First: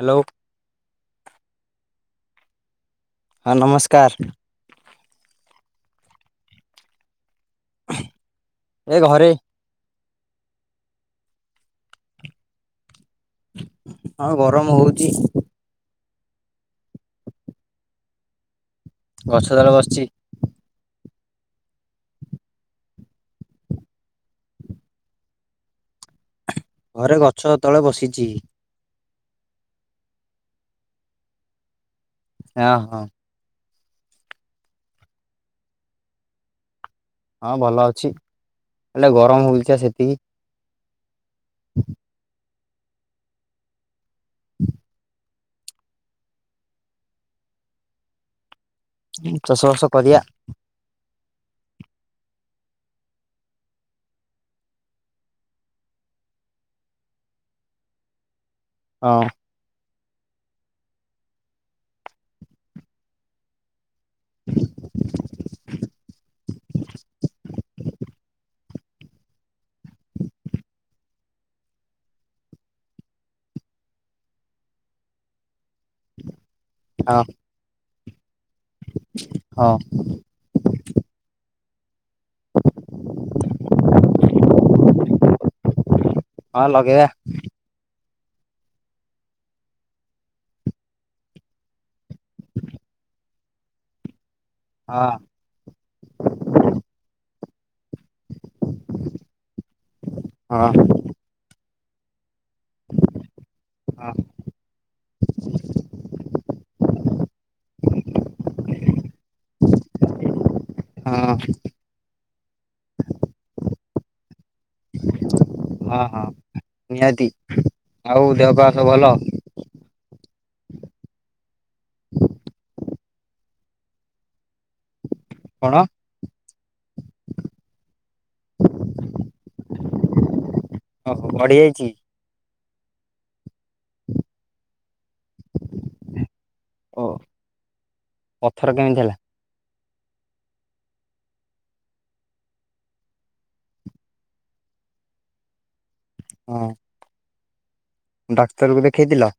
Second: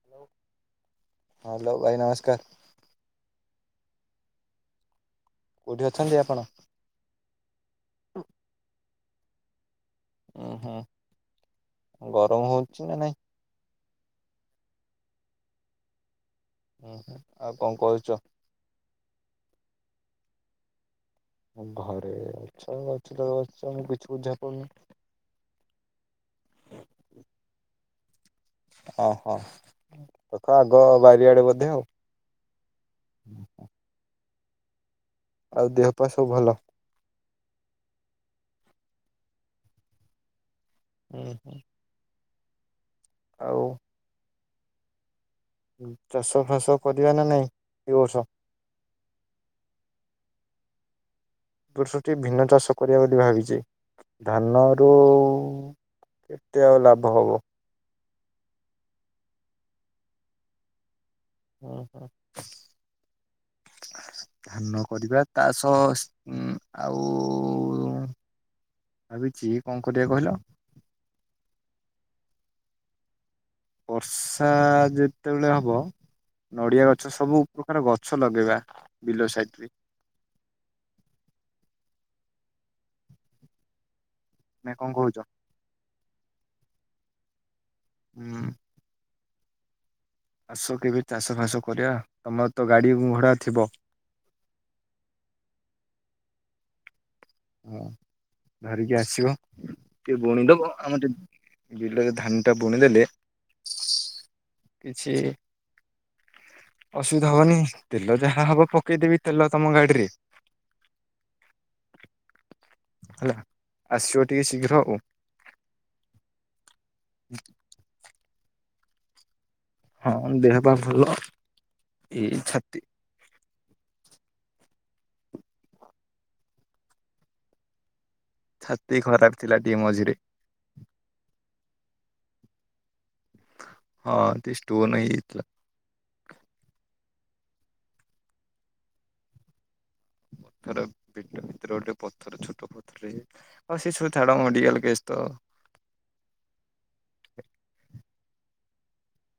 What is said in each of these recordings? Hello. ହଁ hello ଭାଇ ନମସ୍କାର। ହଁ ନମସ୍କାର। କୋଉଠି ଅଛନ୍ତି ଆପଣ? ଏ ଘରେ। ଉଁ ହୁଁ ଗରମ ହଉଛି ନା ନାଇଁ। ହଁ ଗରମ ହଉଚି। ଆଉ କଣ କରୁଚ। ଗଛ ତଳେ ବସଚି। ଘରେ ଅଛ ଅଛି ତ ବସିଛ [inaudible] ଘରେ ଗଛ ତଳେ ବସିଚି। ଓହୋ ଦେଖ ଆଗ ବାରିଆଡେ ବୋଧେ ଆଉ। ହଁ ହଁ। ଆଉ ଦେହ ପା ସବୁ ଭଲ। ହଁ ଭଲ ଅଛି ହେଲେ ଗରମ ହଉଛି ପା ସେତିକି। ହୁଁ। ଆଉ। ଚାଷ ଫାସ କରିବା ନା ନାଇଁ ଏ ବର୍ଷ। ଚାଷ ବାଷ କରିବା। ବର୍ଷଟି ଭିନ୍ନ ଚାଷ କରିବା ବୋଲି ଭାବିଛି ଧାନରୁ କେତେ ଆଉ ଲାଭ ହବ। ହଁ। ହୁଁ ହୁଁ। ଧାନ କରିବା ତା ସହ ଆଉ ଉ। ଭାବିଛି କଣ କରିବା କହିଲ। ବର୍ଷା ଯେତେବେଳେ ହବ ନଡିଆ ଗଛ ହଁ ସବୁ ପ୍ରକାର ଗଛ ଲଗେଇବା। ବିଲ ସାଇଟରେ ହଁ ନା କଣ କହୁଛ? ହଁ ଲଗେଇବା। ହୁଁ ଆସ କେବେ ଚାଷ ଫାସ କରିବା ତମର ତ ଗାଡି଼ ଘଡା ଥିବ। ହଁ ହଁ ଧରିକି ଆସିବ ଟିକେ ବୁଣୀ ଦବ ହଁ ଆମର ଟିକେ ବିଲରେ ଧାନ ଟା ବୁଣିଦେଲେ ହଁ କିଛି ଅସୁବିଧା ହବନି ତେଲ ଯାହା ହବ ପକେଇଦେବି। ତେଲ ତମ ଗାଡିରେ। ହଁ ହେଲା ଆସିବ ଟିକେ ଶୀଘ୍ର ଆଉ। ହଁ ହଁ ନିହାତି ଆଉ ଦେହ ପା ସବୁ ଭଲ? ହଁ ଦେହ ପା ଭଲ ଏଇ ଛାତି କଣ? ଛାତି ଖରାପ ଥିଲା ଟିକେ ମଝିରେ। ଓ ପଢିବ କି? ହଁ ତି ଷ୍ଟୋନ ହେଇଯାଇଥିଲା। ଓ ପଥର କେମିତି ହେଲା? ପଥର ପେଟ ଭିତରେ ଗୋଟେ ପଥର ଛୋଟ ପଥର ହେଇଯାଇଥିଲା। ହଁ ସେ ସବୁ ଛାଡ଼ ମେଡିକାଲ କେସ୍ ତ ଆଉ। ହୁଁ। ଡାକ୍ତରକୁ ଦେଖେଇଥିଲ?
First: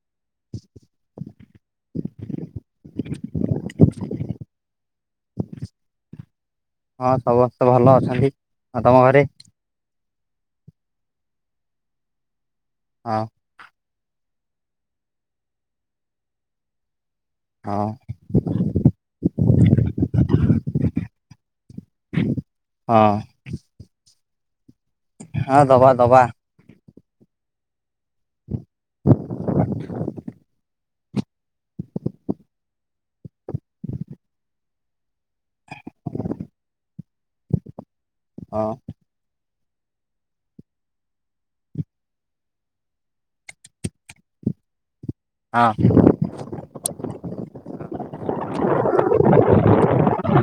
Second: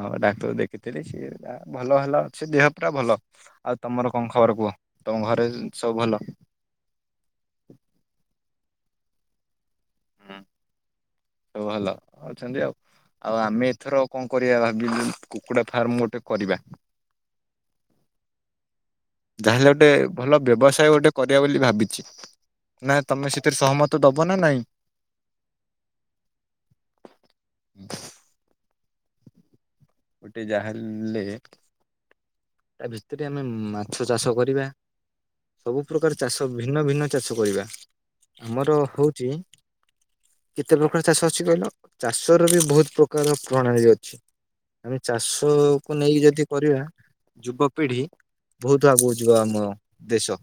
ହଁ ଡାକ୍ତର ଦେଖିଥିଲି ସିଏ ଭଲ ହେଲା ସେ ଦେହ ପୁରା ଭଲ। ଆଉ ତମର କଣ ଖବର କୁହ ତମ ଘରେ ସବୁ ଭଲ? ହଁ ସମବସ୍ତେ ଭଲ ଅଛନ୍ତି। ହଁ ତମ ଘରେ? ସବୁ ଭଲ ଅଛନ୍ତି ଆଉ। ହଁ। ଆଉ ଆମେ ଏଥର କଣ କରିବା ଭାବି ବି କୁକୁଡା ଫାର୍ମ ଗୋଟେ କରିବା। ହଁ। ଯାହା ହେଲେ ଗୋଟେ ଭଲ ବ୍ୟବସାୟ ଗୋଟେ କରିବା ବୋଲି ଭାବିଚି ନା ତମେ ହଁ ସେ ଏଥିରେ ସହମତ ଦବ ନା ନାଇଁ? ହଁ ଦବା ଦବା। ହୁଁ। ଗୋଟେ ଯାହା ହେଲେ ତା ଭିତରେ ଆମେ ମାଛ ଚାଷ କରିବା ସବୁ ପ୍ରକାର ଚାଷ ଭିନ୍ନ ଭିନ୍ନ ଚାଷ କରିବା ହଁ ଆମର ହୋଉଚି କେତେ ପ୍ରକାର ଚାଷ ଅଛି କହିଲ ଚାଷର ବି ବହୁତ ପ୍ରକାର ପ୍ରଣାଳୀ ଅଛି। ଆମେ ହଁ ଚାଷକୁ ନେଇକି ଯଦି କରିବା ଯୁବପିଢି ବହୁତ ଆଗକୁ ଯିବ ଆମ ଦେଶ।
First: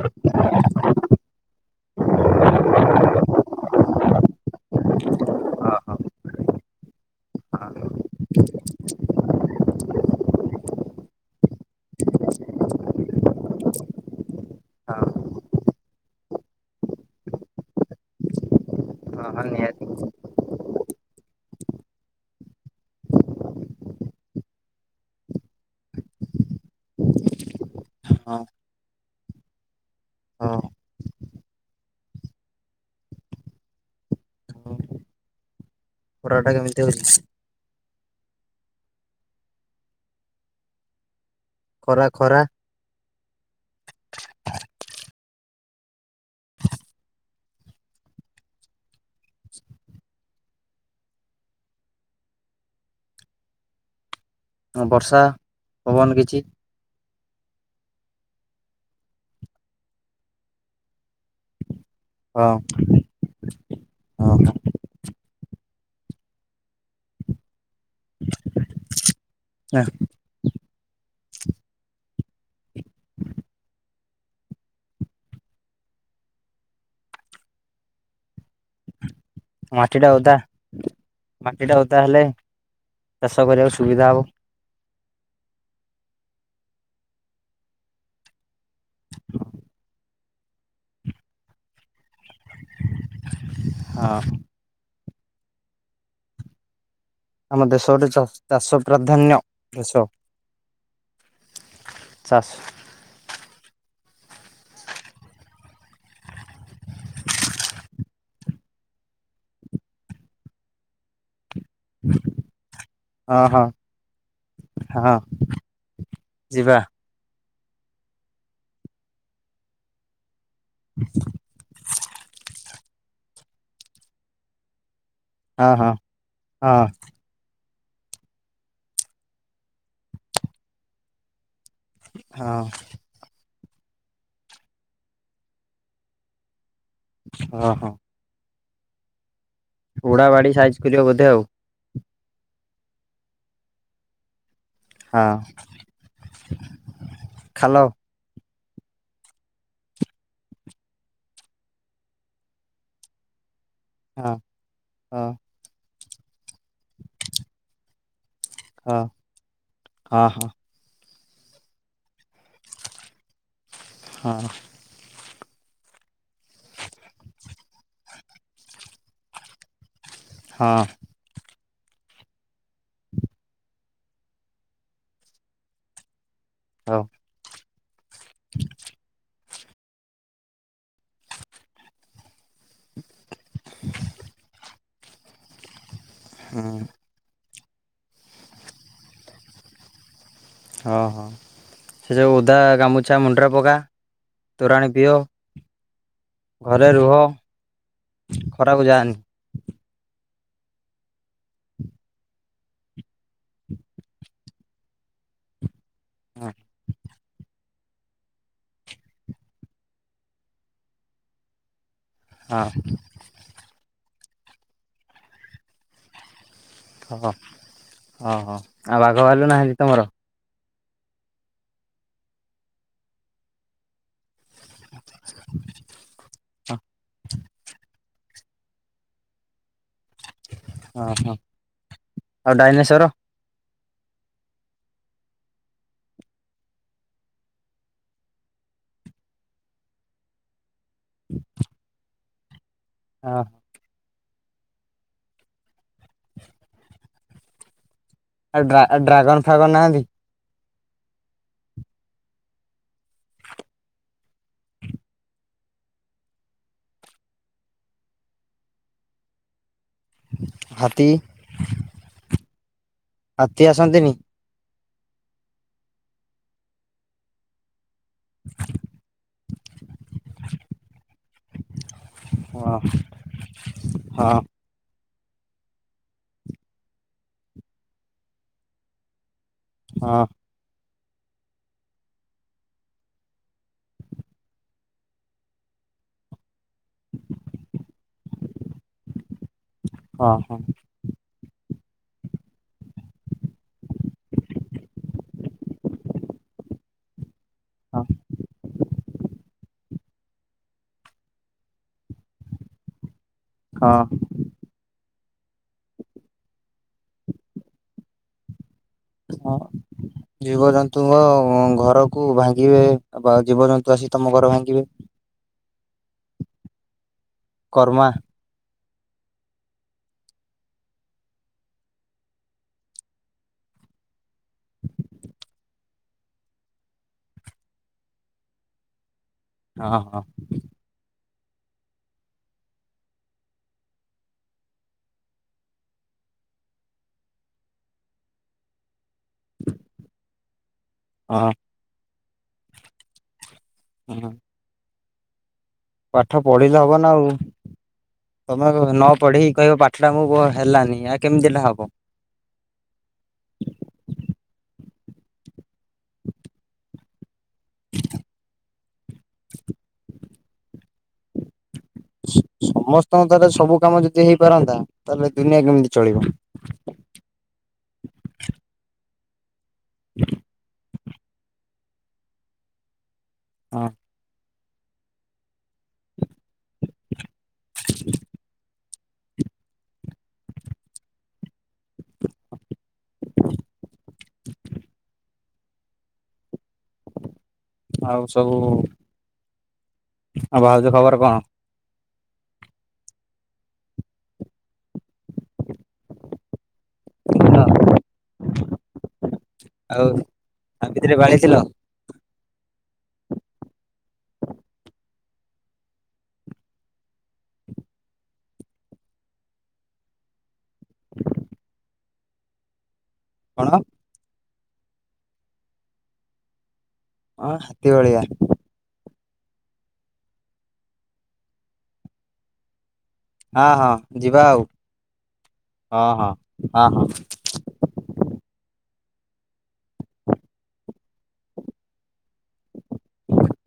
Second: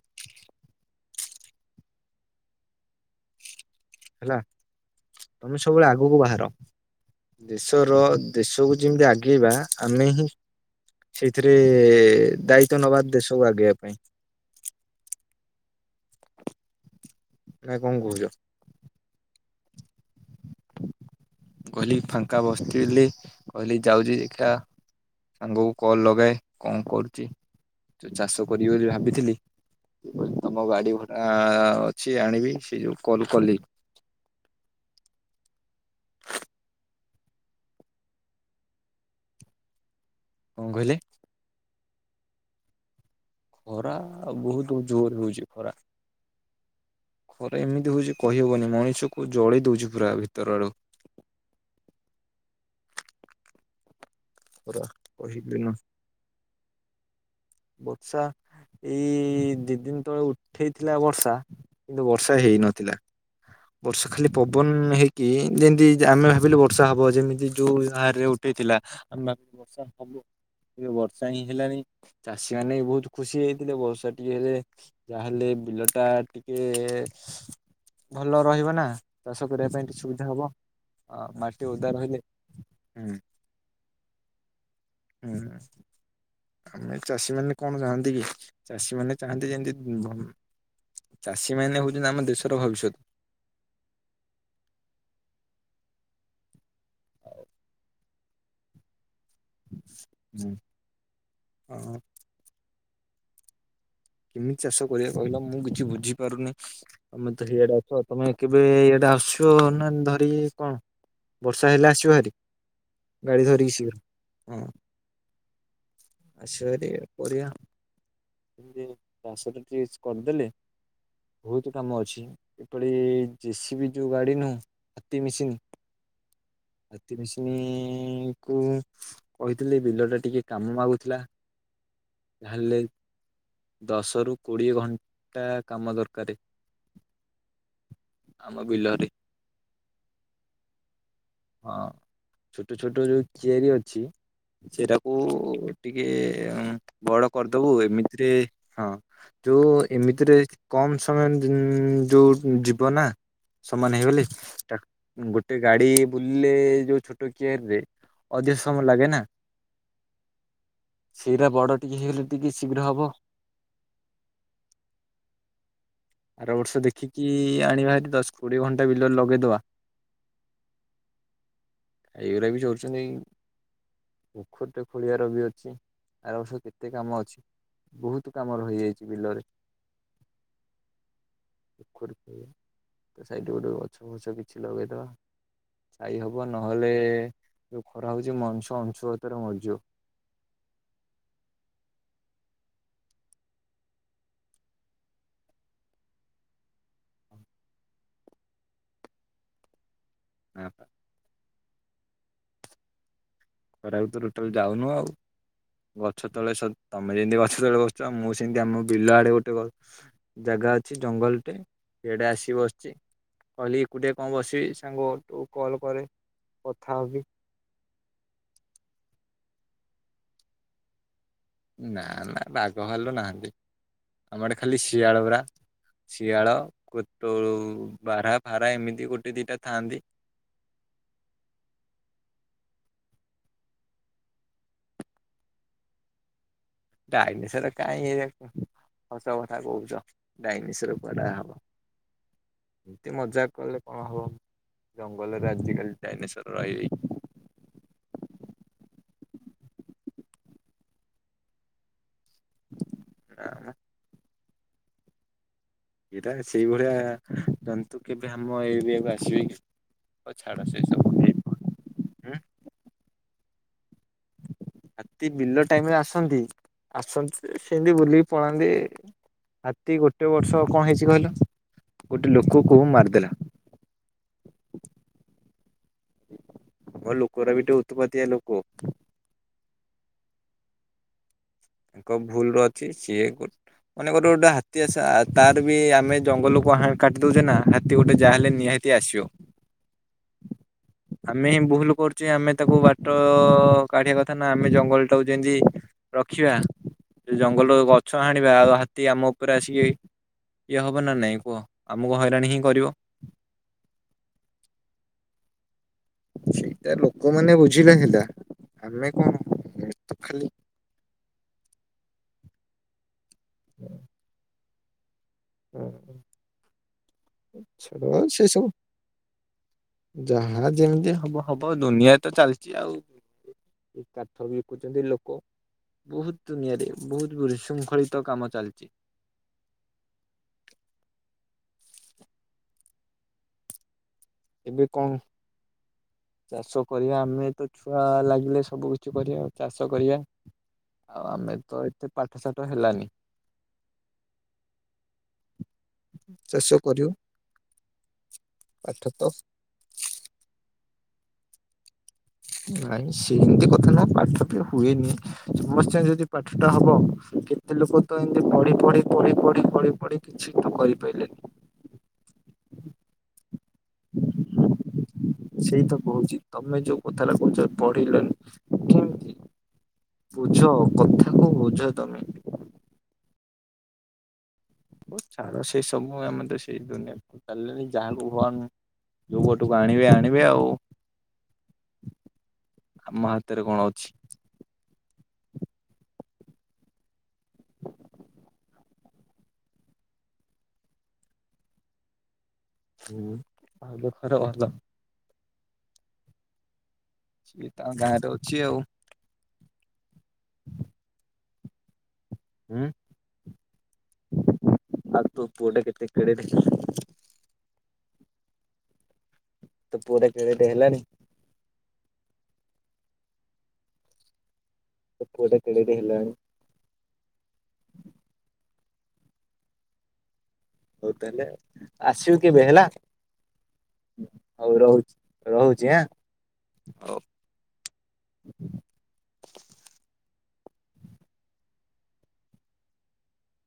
ହେଲା ତମେ ସବୁବେଳେ ଆଗକୁ ବାହାର। ଦେଶର ଦେଶକୁ ଯେମିତି ଆଗେଇବା ଆମେ ହିଁ ସେଇଥିରେ ଦାୟିତ୍ଵ ନବା ଦେଶକୁ ଆଗେଇବା ପାଇଁ। ହଁ ନା କଣ କହୁଚ? ହଁ ହଁ ନିହାତି। ମୁଁ କହିଲି ଫାଙ୍କା ବସିି ବାସି ଥିଲି କହିଲି ଯାଉଚି ଦେଖିଆ ସାଙ୍ଗକୁ କଲ୍ ଲଗାଏ କଣ କରୁଚି ତୁ ହଁ ଚାଷ କରିବି ବୋଲି ଭାବିଥିଲି ହଁ ତମ ଗାଡି ଭଡା ଅଛି ଆଣିବି ସେ ଯୋଉ କଲ୍ କଲି ପରଅଟା କେମିତି ହୁଏ? କଣ କହିଲେ? ଖରା ଖରା ଖରା ବହୁତ ଜୋର୍ ରେ ହୋଉଚି ଖରା। ଖରା ଏମିତି ହୋଉଚି କହିହବନି ମଣିଷକୁ ଜଳେଇ ଦୋଉଚି ପୁରା ଭିତର ଆଡୁ। ପୁରା ବର୍ଷା କହିଲେ ନ ପବନ କିଛି ବର୍ଷା ଏଇ ଦି ଦିନ ତଳେ ଉଠେଇଥିଲା ବର୍ଷା କିନ୍ତୁ ବର୍ଷା ହଁ ହେଇନଥିଲା। ବର୍ଷା ଖାଲି ହଁ। ପବନ ହେଇକି ଯେମିତି ଜା ଆମେ ଭାବିଲୁ ବର୍ଷା ହବ ଯେମିତି। ଯୋଉ ଭଳି ବାହାରେ ଉଠେଇଥିଲା ଆମେ ଭାବିଲୁ ବର୍ଷା ହବ [inaudible] ବର୍ଷା ହିଁ ହେଲାନି। ଚାଷୀ ମାନେ ବି ବହୁତ ଖୁସି ହେଇଥିଲେ ବର୍ଷା ଟିକେ ହେଲେ। ଯାହାହେଲେ ବିଲ ଟା ଟିକେ ଭଲ ରହିବ ନା। ଚାଷ କରିବା ପାଇଁ ଟିକେ ମାଟି ଟା ସୁବିଧା ଓଦା ହବ। ଆ ମାଟି ଓଦା ରହିଲେ ହୁଁ। ଚାଷ କରିବାକୁ ସୁବିଧା ହବ। [inaudible] ଆମେ ଚାଷୀ ମାନେ କଣ ଚାହାନ୍ତି କି? ଚାଷୀ ମାନେ ଚାହାନ୍ତି ଯେମିତି [unintelligible] ଚାଷୀ ମାନେ ହଉଛନ୍ତି ଆମ ଦେଶର ଭବିଷ୍ୟ। ହଁ। ଆମ ଦେଶ ଗୋଟେ ଚ ଚାଷ ପ୍ରାଧାନ୍ୟ ଦେଶ। ହୁଁ, ହଁ। ଚାଷ। କେମିତି ଚାଷ କରିବା କହିଲ ମୁଁ କିଛି ବୁଝି ପାରୁନି? ତମେ ତ ସେଇଆଡେ ଅଛ ତମେ କେବେ ଇଆଡେ ଆସୁଛ ନା ଧରିିକି କଣ? ବର୍ଷା ହେଲେ ଆସିବ ହେରି ହଁ ଗାଡି ହଁ ଧରିକି ଶୀଘ୍ର ହଁ। ହଁ। ଆସିବ ଯିବା ହେରି। ବଢିଆ! [inaudible] କରିଦେଲି। [inaudible] ବହୁତ କାମ ଅଛି। ଏପାଳି ଜେ ସି ବି ଯୋଉ ଗାଡି ନୁହଁ। ହାତୀ ହଁ ହଁ ହଁ। ପୁଣି କଉ କହିଥିଲି ବିଲ ଟା ଟିକେ କାମ ମାଗୁଥିଲା। ହଁ ଯାହାହେଲେ ଦଶରୁ କୋଡ଼ିଏ ଘଣ୍ଟା କାମ ଦରକାରେ। ଅହଁ। ଆମ ବିଲରେ। ଉଡା ବାଡି ସାଇଜ୍ କରିବା ବୋଧେ ଆଉ। ହଁ ଛୋଟ ଛୋଟ ଯୋଉ ଚିଆରି ଅଛି ସେଇଟା। କୁ ହଁ ଟିକେ ଉଁ ବଡ କରିଦବୁ ଖାଲ ଏମିତିରେ ହଁ। ଯୋଉ ଏମିତିରେ କମ ସମୟ ଇଁ ଯୋଉ ଯିବ ନା। ସମାନ ହେଇଗଲି ହଁ ଟା ହଁ ଉଁ ଗୋଟେ ଗାଡି। ବୁଲିଲେ ଯୋଉ ଛୋଟ କିଆରିରେ ଅଧିକ ସମୟ ହଁ। ଲାଗେ ନା। ହଁ ହଁ ସେଇଟା ବଡ଼ ଟିକେ ହେଇଗଲେ ଟିକେ ଶୀଘ୍ର ହବ। ହଁ। ଆର ବର୍ଷ ଦେଖିକି ଆଣିବା ହେରି ଦଶ, କୋଡିଏ ଘଣ୍ଟା ବିଲରେ ଲଗେଇଦବା। ହଁ। ଏଇଗୁରା ବି ଚରୁୁଛନ୍ତି। ପୋଖରୀଟେ ଖୋଳିବାର ବି ଅଛି ଆର ବର୍ଷ କୁ କେତେ ହଉ କାମ ଅଛି ବହୁତ କାମ ରହିଯାଇଛି ବିଲରେ। ପୋଖରୀକୁ ତା ସାଇଟରେ ଗୋଟେ ଗଛ ଫଛ କିଛି ଲଗେଇଦବା। ଯାଇ ହବ ହୁଁ ନହେଲେ ଯୋଉ ଖରା ହଉଛି ମଣିଷ ଅଂଶୁଘାତରେ ମରିଯିବ। ହଁ ହଁ। ସେ ଯେଉ ଓଦା ଗାମୁଛା ମୁଣ୍ଡ ରେ ପକା, ତୋରାଣି ପିଅ। ଘରେ ରୁହ ଖରାକୁ ଯାନି। ନା ପା। ଖରାକୁ ତ ଟୋଟାଲ ଯାଉନୁ ଆଉ ଗଛ ହଁ ତଳେ ସ ତ ତମେ ଯେମିତି ଗଛ ତଳେ ବସୁଛ ମୁଁ ସେମିତି ଆମ ବିଲ ଆଡେ ଗୋଟେ ଗ ଜାଗା ଅଛି ଜଙ୍ଗଲଟେ। ଇଆଡ଼େ ଆସିି ହଁ ବସିଛି କହିଲି ଏକୁଟିଆ କଣ ବସିବି ସାଙ୍ଗ ଟ କଲ କରେ। କଥା ହବି। ଅ ହ‌‌‌ ଆଉ ବାଘ, ଭାଲୁ ନାହାଁନ୍ତି ତମର? ନା ନା ବାଘ, ଭାଲୁ ନାହାନ୍ତି। ଆମ ଆଡ଼େ ଖାଲି ଶିଆଳ ଗୁରା ଶିଆଳ, କୁତୁଳୁ ବାରା ଫାରା ଏମିତି ଗୋଟେ ଦିଟା ଥାଆନ୍ତି। ହଁ ହଁ ଆଉ ଡାଇନେଶର। ଡାଇନେଶର କାଇଁ ଏ ହସ କଥା କହୁଛ ଡାଇନେଶର। କୁଆଡା ହବ ଏମିତି ହଁ ମଜା କଲେ କଣ ହବ। ଜଙ୍ଗଲରେ ଆଜିକାଲି ଡ଼ାଇନେଶ୍ୱର ରହିବେ କି? ଆଉ ଡ୍ରା ଡ୍ରାଗନ ଫାଗନ ନାହାନ୍ତି? ଆ। ଏଟା ସେଇଭଳିଆ ଜନ୍ତୁ କେବେ ଆମ ଏରିଆକୁ ଆସିବେ କି। ହଉ ଛାଡ଼ ସେ ହାତୀ ସବୁ। [unintelligible] ହାତୀ ଆସନ୍ତିନି? ହାତୀ ବିଲ ଟାଇମରେ ଆସନ୍ତି। ଆସନ୍ତି ଯେ ସେମିତି ବୁଲିକି ପଳାନ୍ତି। ହାତୀ ଗୋଟେ ବର୍ଷ କଣ ହେଇଛି କହିଲ ଗୋଟେ ହଁ ଲୋକକୁ ମାରିଦେଲା। ହଁ। ଅ ଲୋକଗୁରାବି ଉତ୍ ପାତିଆ ଲୋକ। ହଁ। ତାଙ୍କ ଭୁଲ ଅଛି ସିଏ କୁଟ ମାନେ ଗୋଟେ ଗୋଟେ ହାତୀ ଆସ ଆ ତାର ବି ଆମେ ଜଙ୍ଗଲକୁୁ ହା କାଟି ଦଉଛେ ନା ହାତୀ ଗୋଟେ ଯାହା ହେଲେ ନିହା ତି ଆସିବ। ହଁ ହଁ। ଆମେ ଭୁଲ କରୁଛେ ଆମେ ତାକୁ ବାଟ ଅ କାଢିବା କଥା ନା ଆମେ ଜଙ୍ଗଲ ଟାକୁ ଯେନ୍ତି [inaudible] ଦେଖିବା ସେ ଜଙ୍ଗଲ କୁ ହଁ ଗଛ ହା ଦେଖିବା ଆଉ ହାତୀ ଆମ ଉପରେ ଆସିକି ଇଏ ହବ ନା ନାଇଁ କୁହ ଆମକୁ ହଇରାଣ ହିଁ କରିବ। ହଁ। ସେଇଟା ଲୋକମାନେ ବୁଝିଲେ ହେଲା। ଆମେ କଣ ହଁ ତ ଖାଲି ଜୀବଜନ୍ତୁଙ୍କ ଘରକୁ ଭାଙ୍ଗିବେ। ଆଉ ବା ଜୀବଜନ୍ତୁ ଆସି ତମ ଘର ଭାଙ୍ଗିବେ। ହ ଆଛା କର୍ମା ସେସବୁ ଯାହା ଯେମିତି ହବ ହବ ଦୁନିଆ ତ ଚାଲିଛି ଆଉ। କାଠ ବିକୁଚନ୍ତି ଲୋକ ବହୁତ ଦୁନିଆରେ ବହୁତ ବିଶୃଙ୍ଖଳିତ କାମ ଚାଲିଚି। ହଁ ହଁ। ଏବେ କଣ ଚାଷ କରିବା ଆମେ ତ ଛୁଆ ଲାଗିଲେ ସବୁ କି କିଛି କରିବା ଚାଷ କରିବା ଆଉ ହଁ ଆମେ ତ ଏତେ ପାଠସାଠ ହେଲାନି। ହଁ। ପାଠ ଚାଷ ପଢିଲେ ହବ କରିବୁ। ନା ଆଉ ତମେ କ ପାଠ ନ ତ ପଢିକି କହିବ ପା ଠ ଟା [unintelligible] ହେଲାନି ଆ କେମିତି ହେଲା ହବ। ନାଇଁ ସେମିତି କଥା ନୁହଁ ପାଠ ବି ହୁଏନି। ସମସ୍ତ ଯଦି ପାଠ ଟା ହବ କେ ଲୋକ ତ ଏମିତି ପଢି ପଢି ପଢି ପଢିି ପଢି ପଢି କିଛି ତ କରିପାରିଲେନି। ସମସ୍ତଙ୍କ ଦ୍ୱାରା ସବୁ କାମ ଯଦି ହେଇପାରନ୍ତା ତାହେଲେ ଦୁନିଆ ସେଇ ତ କେମିତି ଚଳିବ। କହୁଛି। ତମେ ଯୋଉ କଥାଟା କହୁଛ ପଢିଲନି କେମିତି ବୁଝ କଥା। ତାକୁ ବୁଝ ତମେ। ହଁ। ହୋଉ ଛାଡ ସେଇ ସବୁ ଆମେତ ସେଇ ଦୁନିଆକୁ ଚାଲିଲେଣି ଯାହାଙ୍କୁ ଭଙ୍ଗବାନ ଯୋଉପଟୁକୁ ଆଣିବେ ଆଣିବେ ଆଉ। ଆମ ହାତରେ କଣ ଅଛି। ଆଉ ସବୁ ଆଉ ଭାଉଜ ଖବର କଣ? ହୁଁ ଭାଉଯ ଖବର ଭଲ। ଭଲ ସିଏ ତାଙ୍କ ଗାଁରେ ଅଛି ଆଉ। ଆଉ ଆଉ କେତେଟା ବାଡେଇଥିଲ? ଉଁ। ଆଉ ତୋ ପୁଅଟା କେତେ କେଡେଟେ ହେ ତୋ ପୁଆଟା କେଡେଟେ ହେଲାଣି? କଣ? ତୋ ପୁଅଟା କେଡେଟେ ହେଲାଣି? ହଁ ହାତୀ ଭଳିଆ। ହୋଉ ତାହେଲେ ଆସିବୁ କେବେ ହେଲା। ହଁ ହଁ ଯିବା ଆଉ ହୋଉ ରୋହୁଚି ରୋହୁଚି ହଁ ଆଁ ହଁ ହଁ ହଁ। ହୋଉ। [inaudible]